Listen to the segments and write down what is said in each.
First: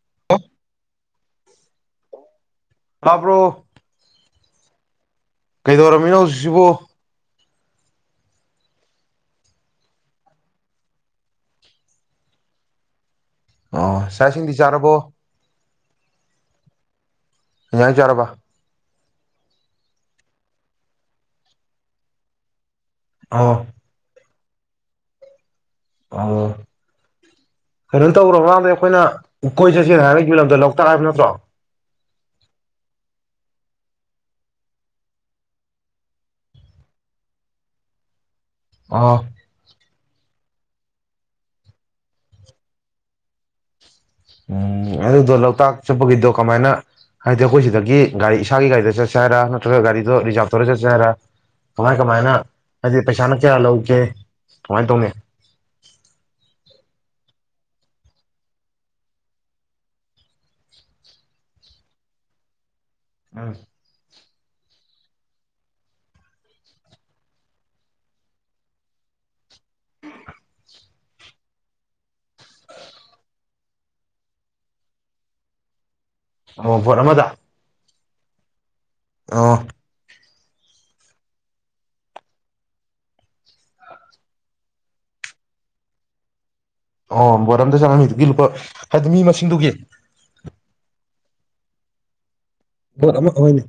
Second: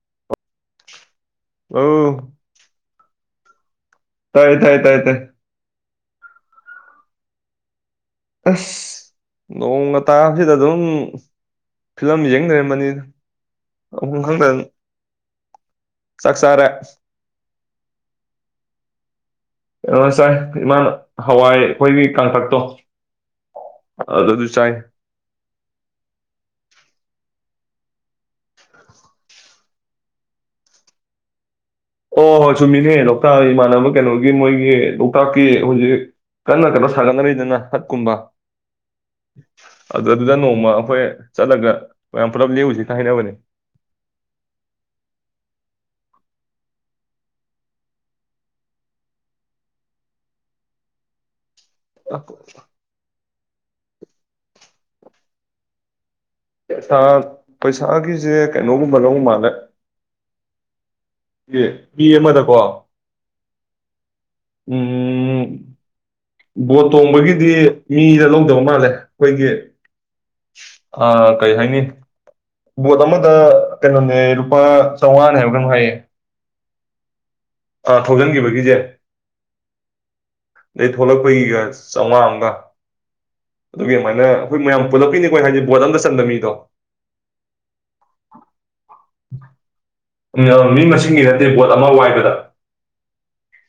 ꯑ ꯈꯕ꯭ꯔꯣ ꯇꯥꯏ ꯇꯥꯏ ꯇꯥꯏ ꯇ ꯀꯩꯗꯧꯔꯝꯃꯤꯅꯣ ꯍꯧꯖꯤꯛꯁꯤꯕꯨ ꯑꯁ ꯅꯣꯡꯒ ꯇꯥꯕꯁꯤꯗ ꯑꯗꯨꯝ ꯐꯤꯂꯝ ꯌꯦꯡꯅꯔꯝꯕꯅꯤꯅ ꯑꯣ ꯁꯥꯁꯤꯡꯗꯤ ꯆꯥꯔꯕꯣ ꯁꯛꯁꯥꯔ ꯌꯥ ꯆꯥꯔꯕ ꯀꯩꯅꯣꯁꯥꯏ ꯏꯃꯥꯅ ꯍꯋꯥꯏ ꯑꯩꯈꯣꯏꯒꯤ ꯀꯥꯡꯥꯡꯊꯛꯇꯣ ꯑꯣ ꯑ ꯑꯗꯨ ꯆꯥꯏ ꯑꯣ ꯀꯩꯅꯣ ꯇꯧꯔ ꯃꯔꯥꯡꯗ ꯑꯩꯈꯣꯏꯅ ꯎ ꯀꯣꯏ ꯆꯠꯁꯦꯅ ꯍꯥꯏꯔꯒꯤ ꯃꯤ ꯂꯝꯗ ꯂꯧ ꯇ ꯍꯥꯏꯕ ꯅꯠꯇ꯭ꯔꯣ ꯑꯣ ꯍꯣꯏ ꯆꯨꯝꯃꯤꯅꯦ ꯂꯣꯛꯇꯥꯛ ꯏꯃꯥꯟꯅꯕ ꯀꯩꯅꯣꯒꯤ ꯃꯣꯏꯒꯤ ꯂꯣꯛꯇꯥꯛꯀꯤ ꯍꯧꯖꯤꯛ ꯀꯟꯅ ꯀꯟꯅ ꯁꯥꯒꯠꯅꯔꯤꯗꯅ ꯍꯠꯀꯨꯝꯕ ꯑꯥ ꯑꯗꯨ ꯑꯗꯨꯗ ꯅꯣꯡꯃ ꯑꯩꯈꯣꯏ ꯆꯠꯂꯒ ꯃꯌꯥꯝ ꯄꯨꯂꯞ ꯂꯎꯖꯤꯛꯇ ꯍꯥꯏꯅꯕꯅꯦ ꯎꯝ ꯑꯗꯨꯗꯣ ꯂꯣꯛꯇꯥꯛ ꯆꯠꯄꯒꯤꯗꯣ ꯀꯃꯥꯏꯅ ꯍꯥꯏꯗꯤ ꯑꯩꯈꯣꯏ ꯁꯤꯗꯒꯤ ꯒꯥꯔꯤ ꯏꯁꯥꯒꯤ ꯒꯥꯔꯤꯗ ꯆꯠꯁꯦ ꯍꯥꯏꯔꯥ ꯅꯠꯇ꯭ꯔꯒ ꯒꯥꯔꯤꯗꯣ ꯔꯤꯖꯥꯚ ꯇꯧꯔ ꯆꯠꯁꯦ ꯍꯥꯏꯔꯥ ꯀꯃꯥꯏ ꯀꯃꯥꯏꯅ ꯑꯗꯨꯗꯤ ꯄꯩꯁꯥꯅ ꯀꯌꯥ ꯂꯧꯒꯦ ꯁꯨꯃꯥꯏꯅ ꯇꯧꯅꯤ ꯄꯩꯥ ꯄꯩꯁꯥꯒꯤꯁꯦ ꯀꯩꯅꯣꯒꯨꯝꯕ ꯂꯧ ꯃꯥꯜꯂꯦ ꯕꯤ ꯑꯃꯗꯀꯣ ꯑꯝ ꯎꯝ ꯕꯣꯠ ꯇꯣꯡꯕꯒꯤꯗꯤ ꯃꯤꯗ ꯂꯧꯗꯕ ꯃꯥꯜꯂꯦ ꯑꯩꯈꯣꯏꯒꯤ ꯑ ꯀꯩ ꯍꯥꯏꯅꯤ ꯕꯣꯠ ꯑꯃꯗ ꯀꯩꯅꯣꯅꯦ ꯂꯨꯄꯥ ꯆꯥꯝꯃꯉꯥꯅꯦ ꯍꯥꯏꯕ ꯀꯩꯅꯣ ꯍꯥꯏꯌꯦ ꯑꯣ ꯐꯣꯔꯃꯗ ꯊꯧꯖꯤꯟꯈꯤꯕꯒꯤꯁꯦ ꯑ ꯑꯗꯩ ꯊꯣꯛꯂꯛꯄꯒꯤꯒ ꯆꯥꯝꯃꯉꯥ ꯑꯃꯒ ꯑꯗꯨꯒꯤꯃꯥꯏꯅ ꯑꯩꯈꯣꯏ ꯃꯌꯥꯝ ꯄꯨꯜꯂꯛꯄꯤꯅꯤꯈꯣꯏ ꯍꯥꯏꯗꯤ ꯕꯣꯠ ꯑꯝꯇ ꯆꯟꯗꯕ ꯃꯤꯗꯣ ꯑꯣ ꯕꯣꯔꯝꯗ ꯆꯠꯃꯤꯗꯨꯒꯤ ꯂꯨꯄꯥ ꯍꯥꯏꯗꯤ ꯃꯤ ꯃꯁꯤꯡꯗꯨꯒꯤ ꯁꯤꯡꯒꯤ ꯅꯠꯇꯦ ꯕꯣꯠ ꯑꯃ ꯋꯥꯏꯕꯗ ꯄꯣꯠ ꯑꯃꯅꯤ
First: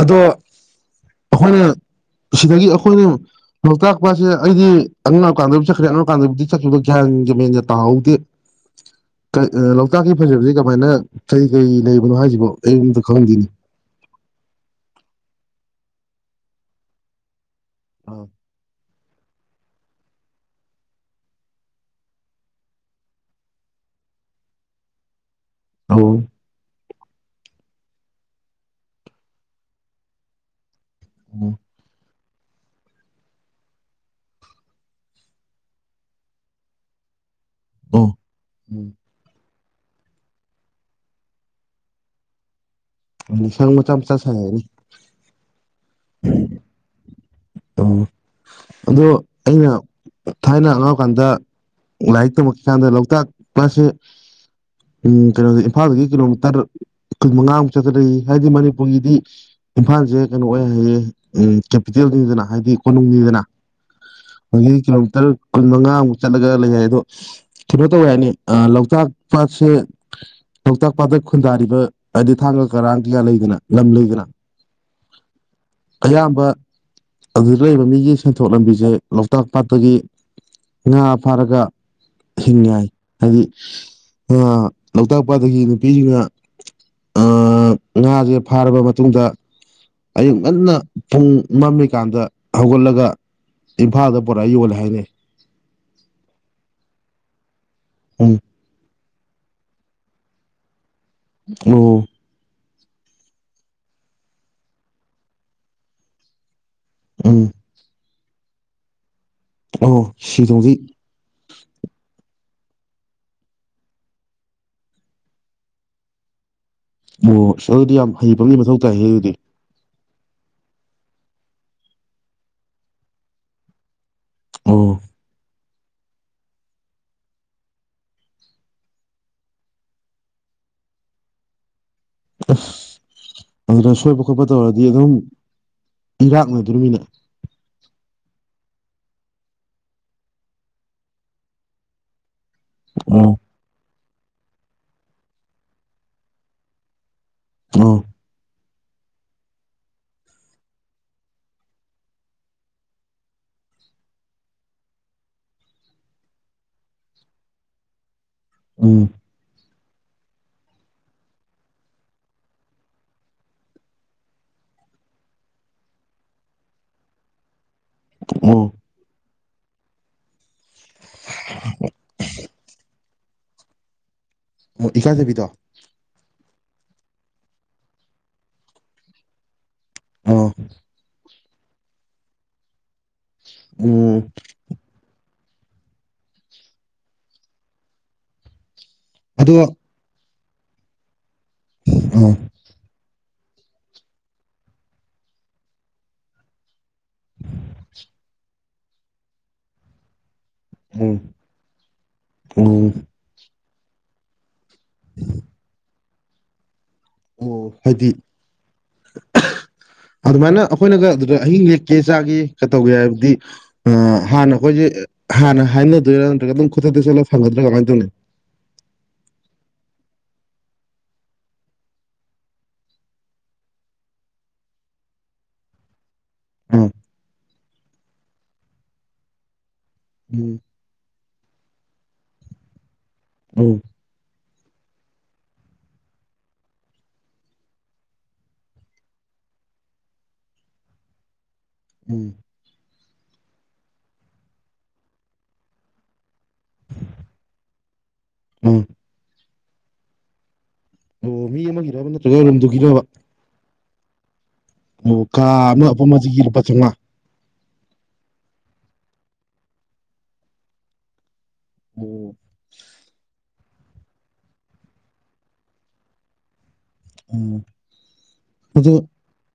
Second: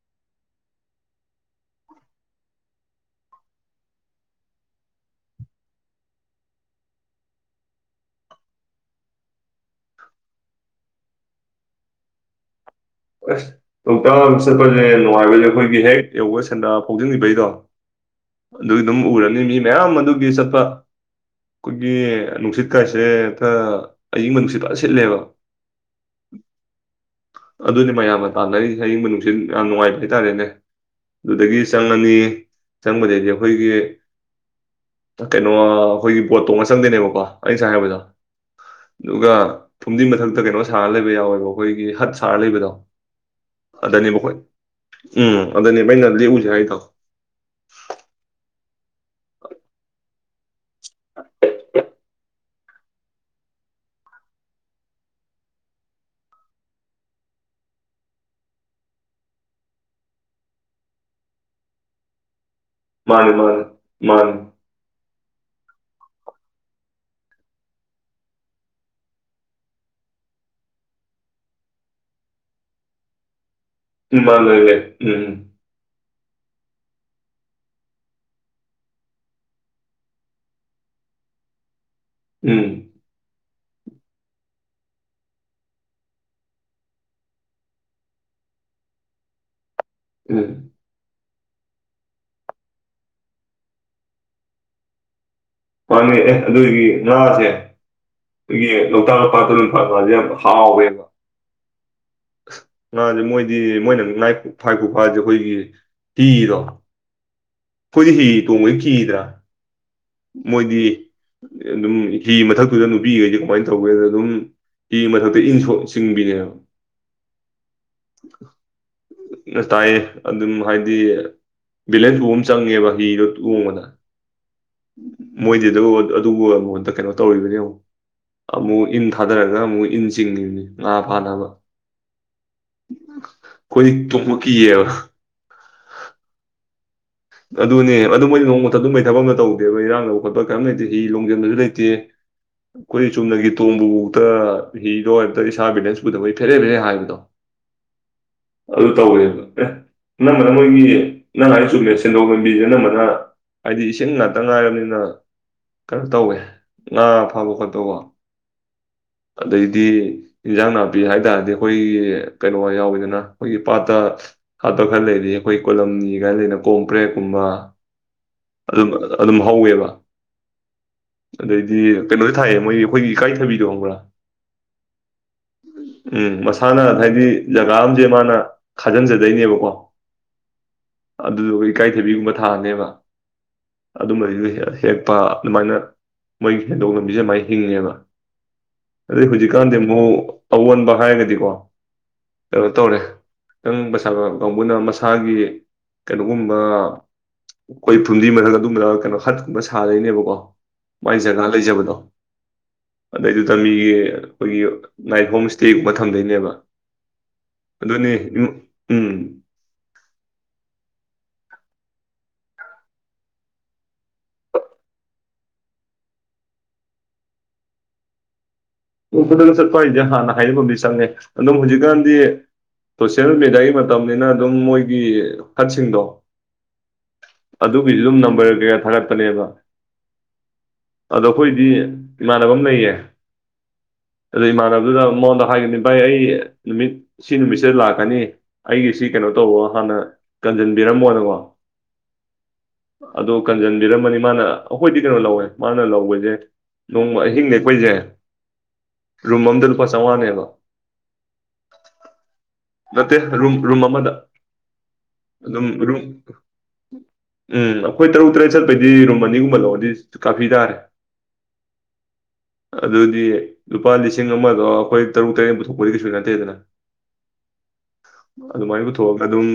ꯑꯗꯣ ꯑꯩꯈꯣꯏꯅ ꯁꯤꯗꯒꯤ ꯑꯩꯈꯣꯏꯅ ꯂꯣꯛꯇꯥꯛ ꯄꯁꯦ ꯑꯩꯗꯤ ꯑꯉꯛꯀꯥꯟꯗ ꯆꯠꯈ꯭ꯔꯦ ꯑꯉꯛꯀꯥꯟꯗꯕꯨꯗꯤ ꯆꯠꯈꯤꯕꯗꯣ ꯒ꯭ꯌꯥꯟꯁꯖ ꯃꯦꯟꯁꯦ ꯇꯥꯍꯧꯗꯦ ꯂꯣꯛꯇꯥꯛꯀꯤ ꯐꯖꯕꯁ ꯀꯃꯥꯏꯅ ꯀꯔꯤ ꯀꯔꯤ ꯂꯩꯕꯅꯣ ꯍꯥꯏꯁꯤꯕꯣ ꯑꯩ ꯈꯪꯗꯦꯅꯦ ꯑꯁ ꯇꯧꯇꯥꯛ ꯆꯠꯄꯁꯦ ꯅꯨꯡꯉꯥꯏꯕꯁꯦ ꯑꯩꯈꯣꯏꯒꯤ ꯍꯦꯛ ꯌꯧꯒ ꯁꯦꯟꯗ ꯐꯥꯎꯖꯤꯟꯈꯤꯕꯩꯗꯣ ꯑꯥ ꯑꯗꯨ ꯑꯗꯨꯝ ꯎꯔꯅꯤ ꯃꯤ ꯃꯌꯥꯝ ꯑꯗꯨꯒꯤ ꯆꯠꯄ ꯑꯩꯈꯣꯏꯒꯤ ꯅꯨꯡꯁꯤꯠ ꯀꯥꯏꯁꯦ ꯈꯔ ꯑꯏꯤꯡꯕ ꯅꯨꯡꯁꯤꯠ ꯂꯣꯏꯖ ꯁꯤꯜꯂꯦꯕ ꯑ ꯑꯗꯨꯅꯦ ꯃꯌꯥꯝꯅ ꯇꯥꯟꯅꯔꯤ ꯍꯌꯤꯡꯕ ꯅꯨꯡꯁꯤꯠ ꯌꯥꯝ ꯅꯨꯡꯉꯥꯏꯕ ꯍꯥꯏꯇꯥꯔꯦꯅꯦ ꯑꯣ ꯑꯗꯨꯗꯒꯤ ꯆꯪꯉꯅꯤ ꯆꯪꯕꯗꯩꯗꯤ ꯑꯩꯈꯣꯏꯒꯤ ꯀꯩꯅꯣ ꯑꯩꯈꯣꯏꯒꯤ ꯕꯣꯠ ꯇꯣꯡꯉ ꯆꯪꯗꯣꯏꯅꯦꯕꯀꯣ ꯑꯩ ꯁꯥꯏ ꯍꯥꯏꯕꯗꯣ ꯑꯣ ꯑꯗꯨꯒ ꯐꯨꯝꯗꯤꯟ ꯃꯊꯛꯇ ꯀꯩꯅꯣ ꯁꯥꯔꯒ ꯂꯩꯕ ꯌꯥꯎꯋꯦꯕ ꯑꯩꯈꯣꯏꯒꯤ ꯍꯠ ꯁ ꯂꯩꯕꯗꯣ ꯎꯝ ꯂꯤꯁꯪ ꯃꯆꯥ ꯃꯆꯥ ꯑꯗꯅꯦꯕꯈꯣꯏ ꯁꯥꯟꯅꯔꯅꯤ ꯎꯝ ꯑꯗꯅꯦꯕ ꯌꯥꯥꯏ ꯇꯥꯎ ꯑꯣ ꯑꯗꯣ ꯑꯩꯅ ꯊꯥꯏꯅ ꯑꯉꯥꯡꯀꯥꯟꯗ ꯂꯥꯏꯔꯤꯛ ꯇꯝꯃꯛꯀꯀꯥꯟꯗ ꯂꯣꯛꯇꯥꯛ ꯄꯁꯦ ꯀꯩꯅꯣꯁ ꯏꯝꯐꯥꯜꯗꯒꯤ ꯀꯤꯂꯣꯃꯤꯇꯔ ꯀꯨ ꯃꯉꯥꯃꯨꯛ ꯆꯠꯊꯔꯛꯏ ꯍꯥꯏꯗꯤ ꯃꯅꯤꯄꯨꯔꯒꯤꯗꯤ ꯏꯝꯐꯥꯜꯁꯦ ꯀꯩꯅꯣ ꯑꯣꯏ ꯍꯥꯏꯌꯦ ꯀꯦꯄꯤꯇꯦꯜꯅꯤꯗꯅ ꯍꯥꯏꯗꯤ ꯃꯥꯅꯦ ꯀꯣꯅꯨꯡꯒꯤꯗꯅ ꯃꯥꯅꯦ ꯃꯥꯅꯦ ꯑꯩ ꯀꯤꯂꯣ ꯇꯔꯨꯛ ꯀꯨꯟ ꯃꯉꯥꯃꯨꯛ ꯆꯠꯂꯒ ꯂꯩ ꯍꯥꯏ ꯑꯗꯣ ꯀꯩꯅꯣ ꯇꯧꯋꯦ ꯍꯥꯏꯅꯤ ꯂꯣꯛꯇꯥꯛ ꯄꯥꯠꯁꯦ ꯂꯣꯛꯇꯥꯛ ꯄꯥꯠꯇ ꯈꯨꯟꯗꯥꯔꯤꯕ ꯍꯥꯏꯗꯤ ꯊꯥꯡꯒ ꯀꯔꯥꯡ ꯀꯩꯌꯥ ꯂꯩꯗꯅ ꯂꯝ ꯂꯩꯗꯅ ꯎꯃꯉꯦ ꯎꯝ ꯑꯌꯥꯝꯕ ꯑꯗꯨꯗ ꯂꯩꯔꯤꯕ ꯃꯤꯒꯤ ꯁꯦꯟꯊꯣꯛ ꯂꯝꯕꯤꯁꯦ ꯂꯣꯛꯇꯥꯛ ꯄꯥꯠꯇꯒꯤ ꯉꯥ ꯐꯥꯔꯒ ꯎꯝ ꯍꯤꯡꯌꯥꯏ ꯍꯥꯏꯗꯤ ꯂꯧꯣꯛꯇꯥꯛꯄꯗꯒꯤ ꯅꯨꯄꯤꯁꯤꯡꯅ ꯉꯥꯁꯦ ꯐꯥꯔꯕ ꯃꯇꯨꯡꯗ ꯑꯌꯨꯛ ꯎꯝ ꯉꯟꯅ ꯄꯨꯡ ꯃꯃꯤ ꯀꯥꯟꯗ ꯍꯧꯒꯠꯂꯒ ꯏꯝꯐꯥꯜꯗ ꯄꯨꯔꯥ ꯌꯣꯜꯂꯦ ꯍꯥꯏꯅꯩ ꯄꯥꯟꯅ ꯑꯦ ꯑꯗꯨꯒꯤ ꯉꯥꯁꯦ ꯎꯝ ꯇꯒꯤ ꯂꯣꯛꯇꯥꯛ ꯄꯥꯠꯇ ꯑꯗꯨ ꯄꯥꯠꯁꯦ ꯌꯥꯝ ꯍꯥꯎꯋꯦꯕ ꯑꯣ ꯑ ꯉꯁꯦ ꯃꯣꯏꯗꯤ ꯃꯣꯏꯅ ꯉ ꯐꯥꯏꯀ ꯐꯥꯁꯦ ꯑꯩꯈꯣꯏꯒꯤ ꯀꯤꯗꯣ ꯎꯝ ꯑꯩꯈꯣꯏꯗꯤ ꯍꯤ ꯇꯣꯡꯕꯩ ꯀꯤꯗ꯭ꯔꯥ ꯑꯣ ꯁꯤ ꯊꯣꯡꯁꯤ ꯃꯣꯏꯗꯤ ꯑꯗꯨꯝ ꯍꯤ ꯃꯊꯛ ꯗ ꯅꯨꯄꯤꯈꯩꯗꯤ ꯀꯃꯥꯏꯅ ꯇꯧꯒꯦꯗ ꯑꯗꯨꯝ ꯃꯊꯛꯇ ꯏ ꯆꯤꯡꯕꯤꯅꯦꯕ ꯑꯣ ꯑꯗꯨꯗꯤ ꯌꯥꯝ ꯍꯩꯕꯒꯤ ꯃꯊꯧ ꯇꯥꯏ ꯍꯌꯦ ꯑꯗꯨꯗꯤ ꯇꯥꯏꯌꯦ ꯑꯗꯨꯝ ꯍꯥꯏꯗꯤ ꯕꯦꯂꯦꯟꯁ ꯐꯥꯎꯕ ꯑꯃ ꯆꯪꯉꯦꯕ ꯍꯤꯗꯣ ꯇꯣꯡꯕꯗ ꯑꯣ ꯃꯣꯏꯗꯤ ꯑꯗꯨ ꯑꯗꯨꯕꯨ ꯑꯩꯉꯣꯟꯗ ꯀꯩꯅꯣ ꯇꯧꯔꯤꯕꯅꯤ ꯑꯃꯨꯛ ꯑꯃꯨꯛ ꯏꯟ ꯊꯥꯗꯔꯒ ꯑꯃꯨꯛ ꯏꯟ ꯆꯤꯡꯉꯤꯕꯅꯤ ꯉꯥ ꯐꯥꯅꯕ ꯑꯩꯈꯣꯏꯗꯤ ꯑꯗꯨ ꯁꯣꯏꯕ ꯇꯣꯡꯕ ꯑꯈꯣꯏꯄꯠꯇ ꯑꯣꯏꯔꯗꯤ ꯀꯤꯌꯦꯕ ꯑꯗꯨꯝ ꯏꯒꯥꯛꯅꯦ ꯨꯔꯃꯤꯅ ꯑꯗꯨꯅꯦ ꯑꯗꯨ ꯃꯣꯏꯗꯤ ꯅꯣꯡꯃꯊ ꯑꯗꯨꯝ ꯃꯩ ꯊꯕꯛ ꯑꯃ ꯇꯧꯗꯦꯕ ꯏꯔꯥꯡꯅꯕ ꯈꯣꯠꯄ ꯀꯔꯤꯝ ꯂꯩꯇꯦ ꯍꯤ ꯂꯣꯡꯖꯟꯕꯁꯨ ꯂꯩꯇꯦ ꯑꯩꯈꯣꯏ ꯑꯣ ꯆꯨꯝꯅꯒꯤ ꯇꯣꯡꯕꯕꯨ ꯑ ꯍꯤꯗꯣ ꯍꯝ ꯏꯁꯥ ꯕꯤꯂꯦꯟꯁ ꯄꯨꯗꯕꯩ ꯐꯦꯔꯦ ꯐꯦꯔꯦ ꯍꯥꯏꯕꯗꯣ ꯑ ꯑꯗꯨ ꯇꯧꯋꯦꯕ ꯑꯦ ꯅꯪꯝꯕꯅ ꯃꯣꯏꯒꯤ ꯅꯪ ꯍꯥꯏꯅ ꯆꯨꯝꯃꯤꯁ ꯁꯦꯟꯗꯣꯛ ꯂꯝꯕꯤꯁꯦ ꯑꯅꯝꯕꯅ ꯍꯥꯏꯗꯤ ꯏꯁꯤꯡ ꯉꯥꯛꯇ ꯉꯥꯏꯔꯕꯅꯤꯅ ꯀꯩꯅꯣ ꯇꯧꯋꯦ ꯉꯥ ꯐꯥꯕ ꯈꯣꯠꯄꯀꯣ ꯎꯝ ꯑꯗꯩꯗꯤ ꯏꯟꯖꯥꯡ ꯅꯥꯄꯤ ꯍꯥꯏꯇꯥꯔꯗꯤ ꯑꯩꯈꯣꯏꯒꯤ ꯀꯩꯅꯣ ꯌꯥꯎꯋꯤꯗꯅ ꯑꯩꯈꯣꯏꯒꯤ ꯄꯥꯠꯇ ꯍꯥꯠꯄ ꯈꯔ ꯂꯩꯔꯤ ꯑꯩꯈꯣꯏ ꯀꯣꯂꯝꯅꯤ ꯀꯥꯏꯅ ꯂꯩꯅ ꯀꯣꯝ ꯄ꯭ꯔꯦꯛꯀꯨꯝꯕ ꯑꯣ ꯑꯗꯨꯝ ꯑꯗꯨꯝ ꯍꯧꯋꯦꯕ ꯑꯗꯩꯗꯤ ꯀꯩꯅꯣꯁꯨ ꯊꯥꯏꯌꯦ ꯃꯣꯏꯒꯤ ꯑꯩꯈꯣꯏꯒꯤ ꯏꯀꯥꯏꯊꯕꯤꯗꯣ ꯈꯪꯕ꯭ꯔꯥ ꯏꯀꯥꯏꯗꯕꯤ ꯇꯣ ꯏꯁꯥꯟꯅ ꯍꯥꯏꯗꯤ ꯖꯒꯥ ꯑꯃꯁꯝꯁꯦ ꯃꯥꯅ ꯈꯥꯖꯤꯟꯖꯗꯣꯏꯅꯦꯕꯀꯣ ꯑꯣ ꯑꯗꯨꯗꯨꯒ ꯏꯀꯥꯏꯊꯕꯤꯒꯨꯝꯕ ꯊꯥꯔꯅꯦꯕ ꯎꯝ ꯑꯗꯨꯝꯕꯁꯨꯦꯛ ꯍꯦꯛꯄ ꯑꯗꯨꯃꯥꯏꯅ ꯃꯣꯏꯒꯤ ꯁꯦꯟꯗꯣꯛ ꯂꯝꯕꯤꯁꯦ ꯃꯥꯏꯅ ꯍꯤꯡꯉꯦꯕ ꯑꯗ ꯑꯗꯣ ꯍꯧꯖꯤꯀꯥꯟꯗ ꯃꯣ ꯑꯑꯣꯟꯕ ꯍꯥꯏꯔꯒꯗꯤꯀꯣ ꯑꯣ ꯇ ꯇꯧꯔꯦ ꯈꯤꯇꯪ ꯃꯁꯥꯕ ꯀꯥꯡꯕꯨꯅ ꯃꯁꯥꯒꯤ ꯀꯩꯅꯣꯒꯨꯝꯕ ꯑꯩꯣꯏ ꯐꯨꯟꯗꯤ ꯃꯁꯥꯒꯗ ꯀꯩꯅꯣ ꯍꯠꯀꯨꯝꯕ ꯁꯥꯗꯣꯏꯅꯦꯕꯀꯣ ꯃꯥꯏ ꯎꯝ ꯖꯔꯒꯥ ꯂꯩꯖꯕꯗꯣ ꯎꯝ ꯑꯗꯨꯗꯩꯗꯨ ꯇꯕꯤꯒꯤ ꯑꯩꯈꯣꯏꯒꯤ ꯍꯣꯝ ꯁꯇꯦ ꯈꯟꯗꯣꯏꯅꯦꯕ ꯑꯣ ꯍꯥꯏꯗꯤ ꯎꯝ ꯑꯗꯨꯃꯥꯏꯅ ꯑꯩꯈꯣꯏꯅꯒ ꯑꯗ ꯑꯍꯤꯡ ꯂꯦꯛꯀꯦ ꯆꯥꯒꯦ ꯀꯩ ꯇꯧꯒꯦ ꯍꯥꯏꯕꯗꯤ ꯍꯥꯟꯅ ꯑꯩꯈꯣꯏꯁꯦ ꯍꯥꯟꯅ ꯍꯥꯏꯅꯗꯣꯏꯔꯥ ꯅꯠꯇ꯭ꯔꯒ ꯑꯗꯨꯝ ꯈꯨꯊꯛꯇ ꯆꯠꯂꯒ ꯐꯪꯒꯗ꯭ꯔꯥ ꯀꯃꯥꯏꯅ ꯇꯧꯅꯤ ꯈꯨꯗꯪ ꯆꯠꯄ ꯍꯥꯏꯁꯦ ꯍꯥꯟꯅ ꯍꯥꯏꯅꯐꯝꯗꯤ ꯆꯪꯉꯦ ꯑꯗꯨꯝ ꯍꯧꯖꯤꯛꯀꯥꯟꯗꯤ ꯁꯣꯁꯤꯦꯜ ꯃꯦꯗꯤꯌꯥꯒꯤ ꯃꯇꯝꯅꯤꯅ ꯑꯗꯨꯝ ꯃꯣꯏꯒꯤ ꯍꯠꯁꯤꯡꯗꯣ ꯎꯥ ꯑꯗꯨꯒꯤꯁꯨ ꯑꯗꯨꯝ ꯅꯝꯕꯔ ꯀꯩꯀ ꯊꯥꯒꯠꯄꯅꯦꯕ ꯎꯝ ꯑꯗꯣ ꯑꯩꯈꯣꯏꯗꯤ ꯏꯃꯥꯟꯅꯕ ꯑꯃ ꯂꯩꯌꯦ ꯑ ꯑꯗꯨ ꯏꯃꯥꯟꯅꯕꯗꯨꯗ ꯃꯉꯣꯟꯗ ꯍꯥꯏꯒꯅꯤ ꯚꯥꯏ ꯑꯩ ꯅꯨꯃꯤꯠ ꯁꯤ ꯅꯨꯃꯤꯠꯁꯤꯗ ꯂꯥꯛꯀꯅꯤ ꯑꯩꯒꯤ ꯁꯤ ꯀꯩꯅꯣ ꯇꯧꯕ ꯍꯥꯟꯅ ꯀꯟꯖꯟꯕꯤꯔꯝꯃꯣꯅꯀꯣ ꯎꯝ ꯑꯣ ꯀꯟꯖꯟꯕꯤꯔꯝꯃꯅꯤ ꯃꯥꯅ ꯑꯩꯈꯣꯏꯗꯤ ꯀꯩꯅꯣ ꯂꯧꯋꯦ ꯃꯥꯅ ꯂꯧꯕꯁꯦ ꯅꯣꯡꯃ ꯑꯍꯤꯡ ꯅꯦꯛꯈꯣꯏꯁꯦ ꯎꯝ ꯎꯝ ꯔꯨꯝꯃꯝꯗꯜ ꯄ ꯁꯋꯥꯅ ꯍꯥꯏꯕ ꯃꯤ ꯑꯃꯔꯕ ꯅꯠꯇ꯭ꯔꯒ ꯑꯩꯔꯣꯝꯗꯨꯒꯤꯔꯕ ꯔꯨꯝ ꯔꯨꯝ ꯑꯃꯗ ꯑꯗꯨꯝ ꯑꯃ ꯎꯝ ꯑꯄꯨꯟꯕꯁꯤꯒꯤ ꯂꯨꯄꯥ ꯆꯥꯝꯃꯉꯥ ꯑꯩꯈꯣꯏ ꯇꯔꯨꯛ ꯇꯔꯦꯠ ꯆꯠꯄ ꯑꯩꯈꯣꯏꯗꯤ ꯔꯨꯝ ꯑꯅꯤꯒꯨꯝꯕ ꯂꯧꯔꯗꯤ ꯀꯥꯄꯤ ꯇꯥꯔꯦ ꯑꯣ ꯑꯗꯨꯗꯗꯤ ꯂꯨꯄꯥ ꯂꯤꯁꯤꯡ ꯑꯃꯗꯣ ꯑꯩꯈꯣꯏ ꯇꯔꯨꯛ ꯇꯔꯦꯠ ꯄꯨꯊꯣꯛꯄꯗꯤ ꯀꯩꯁꯨꯣꯏ ꯉꯅꯇꯦꯗꯅ ꯎꯝ ꯑꯗꯨꯃꯥꯏꯅ ꯑꯗꯨ ꯄꯨꯊꯣꯛꯑꯒ ꯑꯗꯨꯝ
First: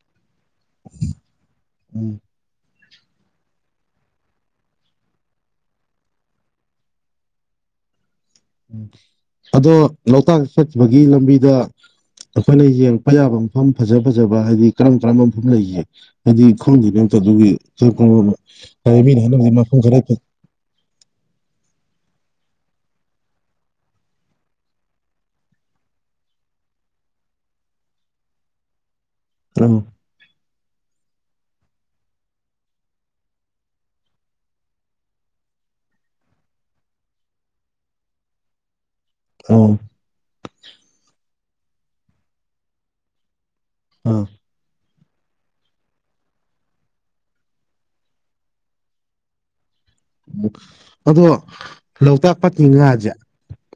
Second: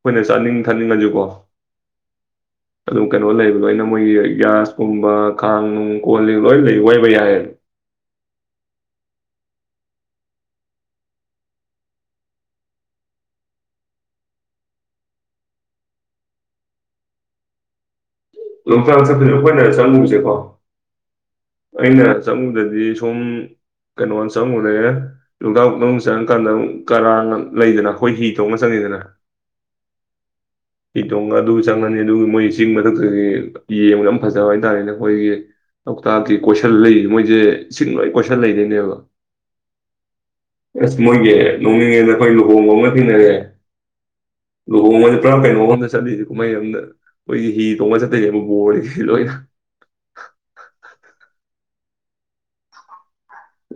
ꯄꯨꯣꯏꯁꯤ ꯆꯥꯅꯤꯡ ꯊꯥꯅꯤꯡꯉꯁꯨꯀꯣ ꯎꯝ ꯑꯗꯨꯝ ꯀꯩꯅꯣ ꯂꯩꯕ ꯂꯣꯏꯅ ꯃꯣꯏꯒꯤ ꯒ꯭ꯌꯥꯁꯀꯨꯝꯕ ꯈꯥꯡ ꯅꯨꯡ ꯀꯣꯜꯂꯤ ꯂꯣꯏ ꯂꯩ ꯑꯣꯏꯕ ꯌꯥꯏꯌꯦ ꯎꯝ ꯑꯗꯣ ꯂꯣꯛꯇꯥꯛ ꯆꯠꯄꯒꯤ ꯂꯝꯕꯤꯗ ꯑꯩꯈꯣꯏꯅ ꯌꯦꯡꯉꯛꯄ ꯌꯥꯕ ꯃꯐꯝ ꯐꯖ ꯐꯖꯕ ꯍꯥꯏꯗꯤ ꯀꯔꯝ ꯀꯔꯝꯕ ꯃꯐꯝ ꯂꯩꯁꯦ ꯍꯥꯏꯗꯤ ꯈꯪꯗꯦꯅꯣ ꯑꯇ ꯑꯗꯨꯒꯤ ꯍꯥꯏꯗꯤ ꯂꯣꯡꯆꯥꯛꯁꯦ ꯃꯤꯅ ꯐꯖ ꯍꯥꯏꯅꯕꯗꯤ ꯑꯩꯈꯣꯏꯅ ꯃꯐꯝ ꯈꯔ ꯆꯪꯉꯨꯁꯦꯀꯣ ꯑꯩꯅ ꯆꯪꯉꯨꯗꯗꯤ ꯁꯨꯝ ꯀꯩꯅꯣ ꯆꯪꯉꯨꯗ ꯂꯨꯒꯥꯎꯗꯧ ꯆꯪꯉꯀꯥꯟꯗ ꯑꯃꯛ ꯀꯔꯥꯡ ꯂꯩꯗꯅ ꯑꯩꯈꯣꯏ ꯍꯤ ꯊꯣꯛꯣꯡꯅ ꯆꯪꯉꯤꯗꯅ ꯑꯥ ꯄꯤ ꯇꯣꯡꯒ ꯑꯗꯨ ꯆꯪꯉꯅꯤ ꯑꯗꯨꯒ ꯃꯣꯏ ꯆꯤꯡ ꯃꯊꯛꯇꯒꯤ ꯌꯦꯡꯕꯗ ꯌꯥꯝ ꯐꯖꯕ ꯍꯥꯏꯇꯥꯔꯦꯅꯦ ꯑꯩꯈꯣꯏꯒꯤ ꯂꯣꯛꯇꯥꯛꯀꯤ ꯀꯣꯏꯁꯜ ꯂꯩꯁ ꯃꯣꯏꯁꯦ ꯏꯁꯤꯡ ꯂꯣꯏ ꯀꯣꯏꯁꯜ ꯂꯩꯗꯣꯏꯅꯦꯕ ꯑ ꯑꯁ ꯃꯣꯏꯒꯤ ꯅꯣꯡꯅꯤꯡꯉꯩꯗ ꯑꯩꯈꯣꯏ ꯂꯨꯍꯣꯡꯕ ꯑꯃ ꯊꯦꯡꯅꯔꯦ ꯑꯥ ꯂꯨꯍꯣꯡꯉꯁꯦ ꯄꯨꯔꯥ ꯀꯩꯅꯣ ꯑꯝꯗ ꯆꯠꯂꯤꯁꯦ ꯀꯨꯝꯍꯩ ꯑꯃꯝꯗ ꯃꯣꯏꯒꯤ ꯍꯤ ꯇꯣꯡꯉ ꯆꯠ ꯌꯥꯝ ꯣꯔꯂꯣꯏꯅ ꯑꯗꯣ ꯂꯣꯛꯇꯥꯛ ꯄꯥꯠꯇꯤ ꯉꯥꯁꯦ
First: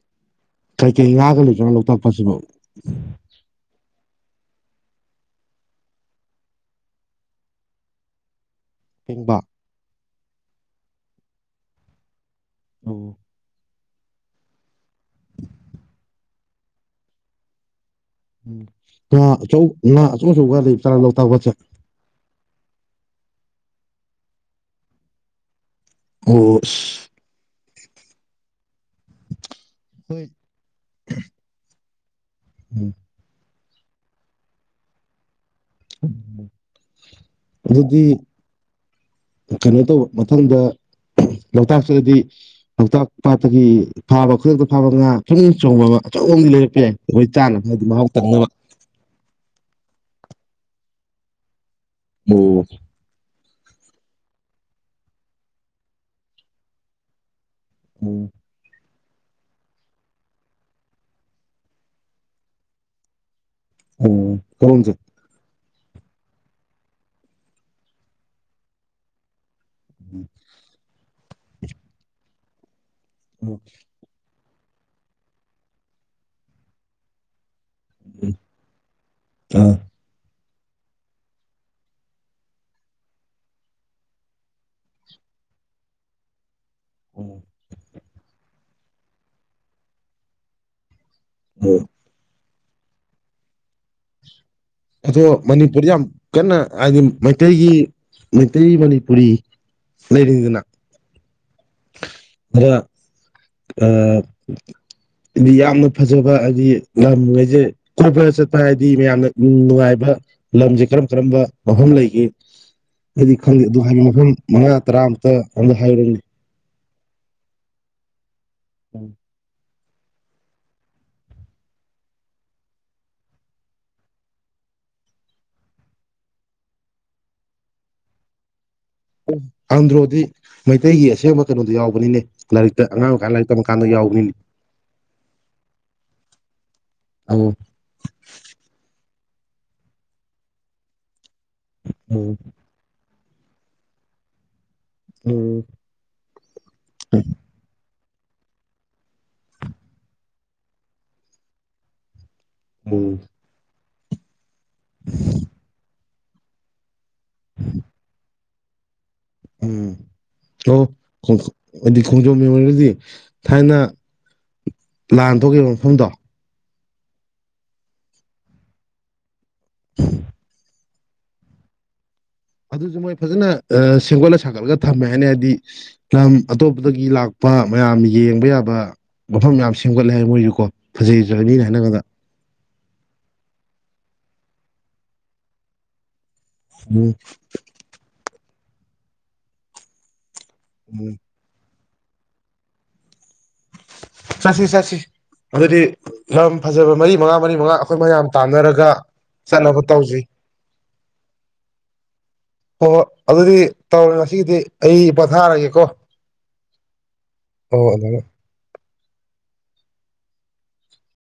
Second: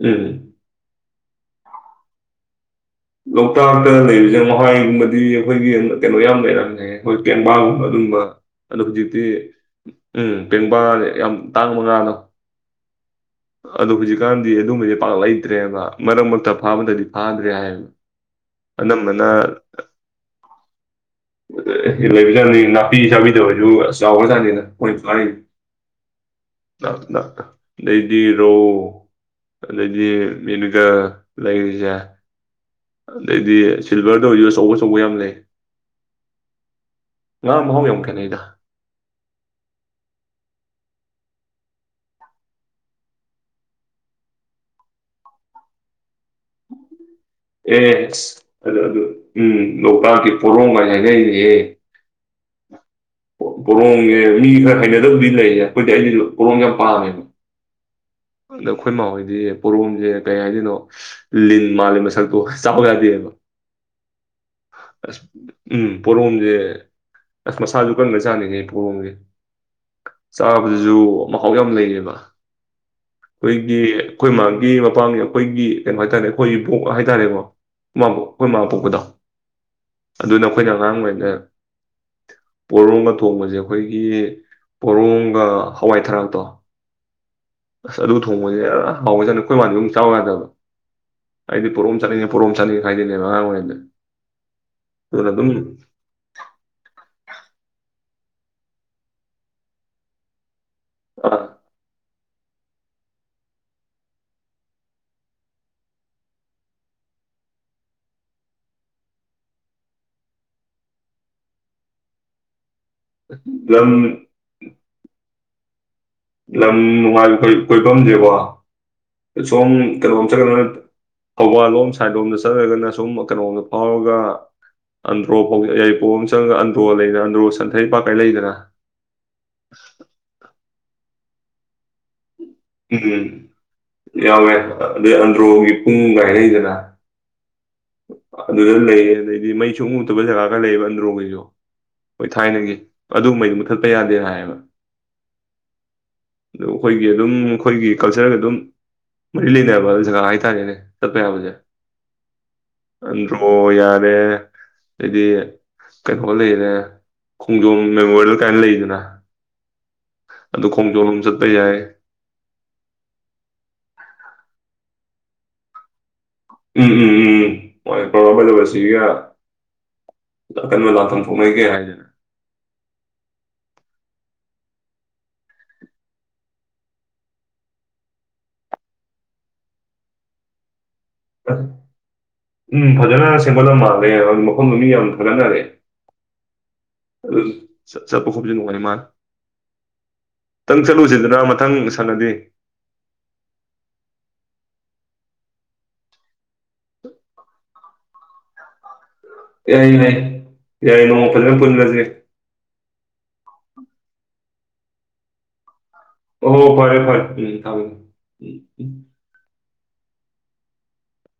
ꯎꯝ ꯀꯩ ꯉꯥꯒ ꯂꯩꯇꯣꯏꯅꯣ ꯂꯣꯛꯇꯥꯛꯄꯁꯤꯕ ꯂꯣꯛꯇꯥꯛꯇ ꯂꯩꯕꯁꯦ ꯃꯍꯥꯏꯒꯨꯝꯕꯗꯤ ꯑꯩꯈꯣꯏꯒꯤ ꯀꯩꯅꯣ ꯌꯥꯝ ꯂꯩꯔꯝꯃꯦ ꯑꯩꯈꯣꯏ ꯀꯦꯡꯕꯥꯒꯨꯝꯕ ꯑꯗꯨꯒꯕ ꯑꯈꯖꯤꯇ ꯄꯦꯡꯕꯥ ꯎꯝ ꯄꯦꯡꯕꯥꯜ ꯌꯥꯝ ꯇꯥꯡ ꯃꯉꯥꯅꯣ ꯑ ꯑꯗꯣ ꯍꯧꯖꯤꯛꯀꯥꯟꯗꯤ ꯑꯗꯨꯝꯕꯁꯦ ꯄꯥꯛꯂ ꯂꯩꯇ꯭ꯔꯦꯕ ꯃꯔꯛ ꯃꯔꯛꯇ ꯐꯥꯕꯗꯗꯤ ꯐꯥꯗ꯭ꯔꯦ ꯍꯥꯏꯌꯦꯕ ꯎ ꯉ ꯑꯅꯝꯕꯅ ꯑꯆꯧ ꯉꯥ ꯑꯆꯧ ꯑꯆꯧꯕ ꯂꯩ ꯆꯔꯥ ꯂꯣꯛꯇꯥꯛꯄꯠꯁꯦ ꯂꯩꯕꯖꯥꯠꯅꯤ ꯅꯥꯄꯤ ꯆꯕꯤꯗꯁꯨ ꯑꯁ ꯆꯥꯎꯔ꯭ꯔ ꯆꯥꯟꯅꯤꯅꯣꯏ ꯑꯣ ꯅꯥꯛ ꯑꯁ ꯅꯥꯛ ꯂꯩꯗꯤꯔꯣ ꯑꯗꯗꯤ ꯍꯣꯏ ꯃꯤꯅꯀ ꯂꯩꯔꯤꯖ ꯎꯝ ꯑꯗꯗꯤꯦ ꯁꯤꯜꯚꯔꯗ ꯑꯣꯏꯖꯤꯁꯨ ꯑꯆꯧ ꯑꯆꯧꯕ ꯌꯥꯝ ꯂꯩ ꯉꯥ ꯃꯍꯥꯎ ꯌꯥꯝ ꯑꯗꯨꯗꯤ ꯈꯦꯠꯅꯩꯗ ꯀꯩꯅꯣ ꯇꯧꯕ ꯃꯊꯪꯗ ꯂꯣꯛꯇꯥꯛꯁꯤꯗꯗꯤ ꯂꯣꯛꯇꯥꯛ ꯄꯥꯠꯇꯒꯤ ꯐꯥꯕ ꯈꯨꯗꯛꯇ ꯐꯥꯕ ꯉꯥ ꯐꯨꯝ ꯆꯣꯡꯕ ꯑꯃ ꯑꯆꯧꯕ ꯑꯃꯗꯤꯗꯤ ꯂꯩꯔꯛꯄ ꯌꯥꯏ ꯑꯩꯈꯣꯏ ꯆꯥꯅꯕ ꯍꯥꯏꯗꯤ ꯃꯍꯥꯎ ꯑꯦꯁ ꯇꯪꯅꯕ ꯑꯗꯨ ꯑꯗꯨ ꯎꯝ ꯂꯣꯛꯇꯥꯛꯀꯤ ꯄꯨꯔꯣꯃ ꯅꯗꯦ ꯑꯣ ꯄꯣꯔꯣꯡꯁꯦ ꯃꯤ ꯈꯔ ꯍꯩꯅꯗꯕꯨꯗꯤ ꯂꯩꯌꯦ ꯑꯩꯈꯣꯏꯗꯤ ꯑꯩꯗꯤꯁꯨ ꯄꯣꯔꯣꯡꯦ ꯌꯥꯝ ꯄꯥꯝꯃꯦꯕ ꯎꯝ ꯑꯗ ꯑꯩꯈꯣꯏ ꯃꯥꯍꯣꯏꯗꯤ ꯄꯣꯔꯣꯝꯁꯦ ꯀꯩ ꯍꯥꯏꯗꯣꯏꯅꯣ ꯂꯤꯟ ꯃꯥꯜꯂꯤ ꯃꯁꯛꯇꯣ ꯆꯥꯄ ꯀꯗꯦꯕ ꯑꯣ ꯍꯁꯦ ꯎꯝ ꯄꯣꯔꯣꯝꯁꯦ ꯑꯁ ꯃꯁꯥꯁꯨ ꯀꯟꯒ ꯆꯥꯅꯤꯅꯦꯩ ꯄꯣꯔꯣꯝꯁꯦ ꯆꯥꯎꯥꯕꯖꯨ ꯃꯍꯥꯎ ꯌꯥꯝ ꯂꯩꯌꯦꯕ ꯑꯩꯈꯣꯏꯒꯤ ꯑꯩꯈꯣꯏ ꯃ ꯒꯤ ꯃꯄꯥꯡꯒꯤ ꯑꯩꯈꯣꯏꯒꯤ ꯀꯩꯅꯣ ꯍꯥꯏꯇꯥꯔꯦ ꯑꯩꯈꯣꯏꯒꯤꯕꯣꯛ ꯍꯥꯏꯇꯥꯔꯦꯀꯣ ꯑꯩꯈꯣꯏ ꯃꯥ ꯄꯣꯛꯄꯗꯣ ꯑꯥ ꯑꯗꯨꯅ ꯑꯩꯈꯣꯏꯅ ꯑꯉꯥꯡ ꯑꯣꯏꯔꯤꯩꯗ ꯄꯣꯔꯣꯡꯒ ꯊꯣꯡꯕꯁꯦ ꯑꯩꯈꯣꯏꯒꯤ ꯄꯣꯔꯣꯡꯒ ꯍꯋꯥꯏ ꯊꯔꯥꯛꯇꯣ ꯑꯣ ꯑꯁ ꯑꯗꯨ ꯊꯣꯡꯕꯁꯦ ꯍꯥꯎꯋ ꯆꯠꯅ ꯑꯩꯈꯣꯏ ꯃꯅꯤꯗ ꯑꯃꯨꯛ ꯆꯥꯎꯕ ꯌꯥꯥꯟꯗꯕ ꯑꯗꯤ ꯎꯝ ꯄꯨꯔꯝ ꯆꯠꯉ ꯄꯣꯔꯣꯝ ꯆꯥꯅꯤꯡ ꯈꯥꯏꯗꯣꯏꯅꯦꯕ ꯑꯉꯥꯡ ꯑꯣꯏꯔꯤꯗ ꯑꯗꯣ ꯃꯅꯤꯄꯨꯔꯁ ꯌꯥꯝ ꯀꯟꯅ ꯍꯥꯏꯗꯤ ꯃꯩꯇꯩꯒꯤ ꯃꯩꯇꯩ ꯃꯅꯤꯄꯨꯔꯤ ꯂꯩꯔꯤꯉꯩꯗꯅ ꯑ ꯑꯗ ꯍꯥꯏꯗꯤ ꯌꯥꯝꯅ ꯐꯖꯕ ꯍꯥꯏꯕꯗꯤ ꯂꯝꯉꯩꯁꯦ ꯀꯣꯏꯕ ꯆꯠꯄ ꯍꯥꯏꯗꯤ ꯃꯌꯥꯝꯅ ꯅꯨꯡꯉꯥꯏꯕ ꯂꯝꯁꯦ ꯀꯔꯝ ꯀꯔꯝꯕ ꯃꯐꯝ ꯂꯩꯒ ꯍꯥꯏꯗꯤ ꯈꯪꯗꯦ ꯑꯗꯨ ꯂꯝ ꯍꯥꯏꯔꯤꯕ ꯃꯐꯝ ꯃꯉꯥ ꯇꯔꯥꯃꯨꯛꯇ ꯑ ꯍꯥꯏ ꯂꯝ ꯅꯨꯡꯉꯥꯏꯕ ꯀꯣꯏꯐꯝꯁꯦꯀꯣ ꯁ ꯀꯩꯅꯣꯝ ꯆꯪꯒꯗ ꯊꯧꯕꯥꯜꯂꯣꯝ ꯁꯥꯏꯠꯂꯣꯝꯗ ꯆꯠꯂꯒꯅ ꯁꯨꯝ ꯀꯩꯅꯣꯝꯗ ꯐꯥꯎꯔꯒ ꯑꯟꯗ꯭ꯔꯣ ꯐꯥꯎ ꯌꯥꯏꯔꯤꯄꯣꯛ ꯑꯃ ꯆꯪꯉꯒ ꯑꯟꯗ꯭ꯔꯣ ꯂꯩꯗꯅ ꯑꯟꯗ꯭ꯔꯣ ꯁꯟꯊꯩ ꯄꯥꯀꯥꯏ ꯂꯩꯗꯅ ꯑꯟꯗ꯭ꯔꯣꯗꯤ ꯃꯩꯇꯩꯒꯤ ꯑꯁꯦꯡꯕ ꯀꯩꯅꯣꯗ ꯌꯥꯎꯕꯅꯤꯅꯦ ꯂꯥꯏꯔꯤꯛꯇ ꯑꯉꯥꯡ ꯎꯝ ꯑꯣꯏꯀꯥꯟ ꯂꯥꯏꯔꯤꯛ ꯇꯝꯕ ꯀꯥꯟꯗ ꯌꯥꯎꯕꯅꯤꯅꯦ ꯌꯥꯎꯋꯦ ꯑꯗꯨꯩ ꯑꯟꯗ꯭ꯔꯣꯒꯤ ꯄꯨꯡ ꯀꯥꯏꯅꯩꯗꯅ ꯑꯧ ꯑꯗꯨꯗ ꯂꯩ ꯑꯗꯨꯗꯩ ꯍꯥꯏ ꯃꯩ ꯁꯨꯡꯎꯨꯗꯕꯖꯒꯥ ꯈꯔ ꯂꯩꯌꯦꯕ ꯑꯟꯗ꯭ꯔꯣꯡꯒꯤꯁꯨ ꯍꯣꯏ ꯎꯝ ꯊꯥꯏꯅꯒꯤ ꯑꯗꯨꯨꯝꯕꯩꯗꯨ ꯃꯨꯊꯠꯄ ꯌꯥꯗꯦꯅ ꯍꯥꯏꯌꯦꯕ ꯎꯝ ꯑ ꯑꯩꯈꯣꯏꯒꯤ ꯑꯗꯨꯝ ꯑꯩ ꯒꯤ ꯀꯜꯆꯔꯒ ꯑꯗꯨꯝ ꯃꯔꯤ ꯂꯩꯅꯕ ꯖꯒꯥ ꯍꯥꯏꯇꯥꯔꯦꯅꯦ ꯆꯠꯄ ꯌꯥꯕꯁꯦ ꯑ꯭ꯔꯣ ꯌꯥꯔ ꯃꯦ ꯑꯗꯨꯗꯤ ꯀꯩꯅꯣ ꯂꯩꯔꯦ ꯈꯣꯡꯖꯣꯝ ꯃꯦꯃꯣꯔꯤꯌꯦꯜ ꯀꯥꯏꯅ ꯂꯩꯗꯅ ꯎꯝ ꯑꯗꯨ ꯑꯣ ꯈꯣꯡꯖꯣꯝ ꯂꯣꯝ ꯆꯠꯄ ꯌꯥꯏ ꯍꯥꯏꯗꯤ ꯈꯣꯡꯖꯣꯝ ꯃꯦꯃꯣꯔꯤꯌꯦꯜꯗꯤ ꯊꯥꯏꯅ ꯂꯥꯟ ꯊꯣꯛꯈꯤꯕ ꯃꯐꯝꯗꯣ ꯎꯝ ꯎꯝ ꯎꯝꯕꯖꯕꯁꯤꯒ ꯑ ꯀ ꯃ ꯂꯥꯎ ꯊꯝ ꯐꯃꯩ ꯀꯦ ꯍꯥꯏꯅꯦ ꯑꯗꯨꯁꯨ ꯃꯣꯏ ꯐꯖꯅ ꯁꯦꯝꯒꯠꯂ ꯁꯥꯒꯠꯂꯒ ꯊꯝꯃꯦ ꯍꯥꯏꯅꯤ ꯍꯥꯏꯕꯗꯤ ꯂꯝ ꯑꯇꯣꯞꯄꯗꯒꯤ ꯂꯥꯛꯄ ꯃꯌꯥꯝ ꯌꯦꯡꯕ ꯌꯥꯕ ꯃꯐꯝ ꯌꯥꯝꯌꯥꯝ ꯁꯦꯝꯒꯠꯂꯦ ꯍꯥꯏ ꯃꯣꯏꯁꯨ ꯀꯣ ꯐꯖꯩꯗ꯭ꯔꯕꯅꯤꯅ ꯍꯥꯏꯉꯗ ꯎꯝ ꯐꯖꯅ ꯁꯦꯝꯒꯠꯂꯝ ꯃꯥꯜꯒꯦ ꯍꯥꯏꯕ ꯃꯐꯝꯗꯨ ꯃꯤ ꯌꯥꯝ ꯊꯥꯒꯠꯅꯔꯦ ꯎꯝ ꯄꯈꯐꯝꯁꯨ ꯅꯨꯡꯉꯥꯏꯅꯦꯃ ꯈꯤꯇꯪ ꯎꯝ ꯆꯠꯂꯨꯁꯤꯗꯅ ꯃꯊꯪ ꯍꯂꯗꯦ ꯆꯠꯁꯤ ꯆꯠꯁꯤ ꯑꯗꯨꯗꯤ ꯂꯝ ꯐꯖꯕ ꯃꯔꯤ ꯃꯉꯥ ꯃꯔꯤ ꯃꯉꯥ ꯑꯩꯈꯣꯏ ꯃꯌꯥꯝ ꯇꯥꯟꯅꯔꯒ ꯆꯠꯅꯕ ꯌꯥꯏ ꯌꯥꯏ ꯇꯧꯁꯤ ꯌꯥꯏ ꯅꯣꯡ ꯐꯖꯅ ꯄꯨꯜꯈꯁꯦ ꯍꯣꯏ ꯍꯣꯏ ꯑꯗꯨꯗꯤ ꯇꯧꯔꯦ ꯉꯁꯤꯒꯤꯗꯤ ꯑꯩ ꯄꯟꯊꯥꯔꯒꯦꯀꯣ ꯑꯣ ꯐꯔꯦ ꯐꯔꯦ ꯊ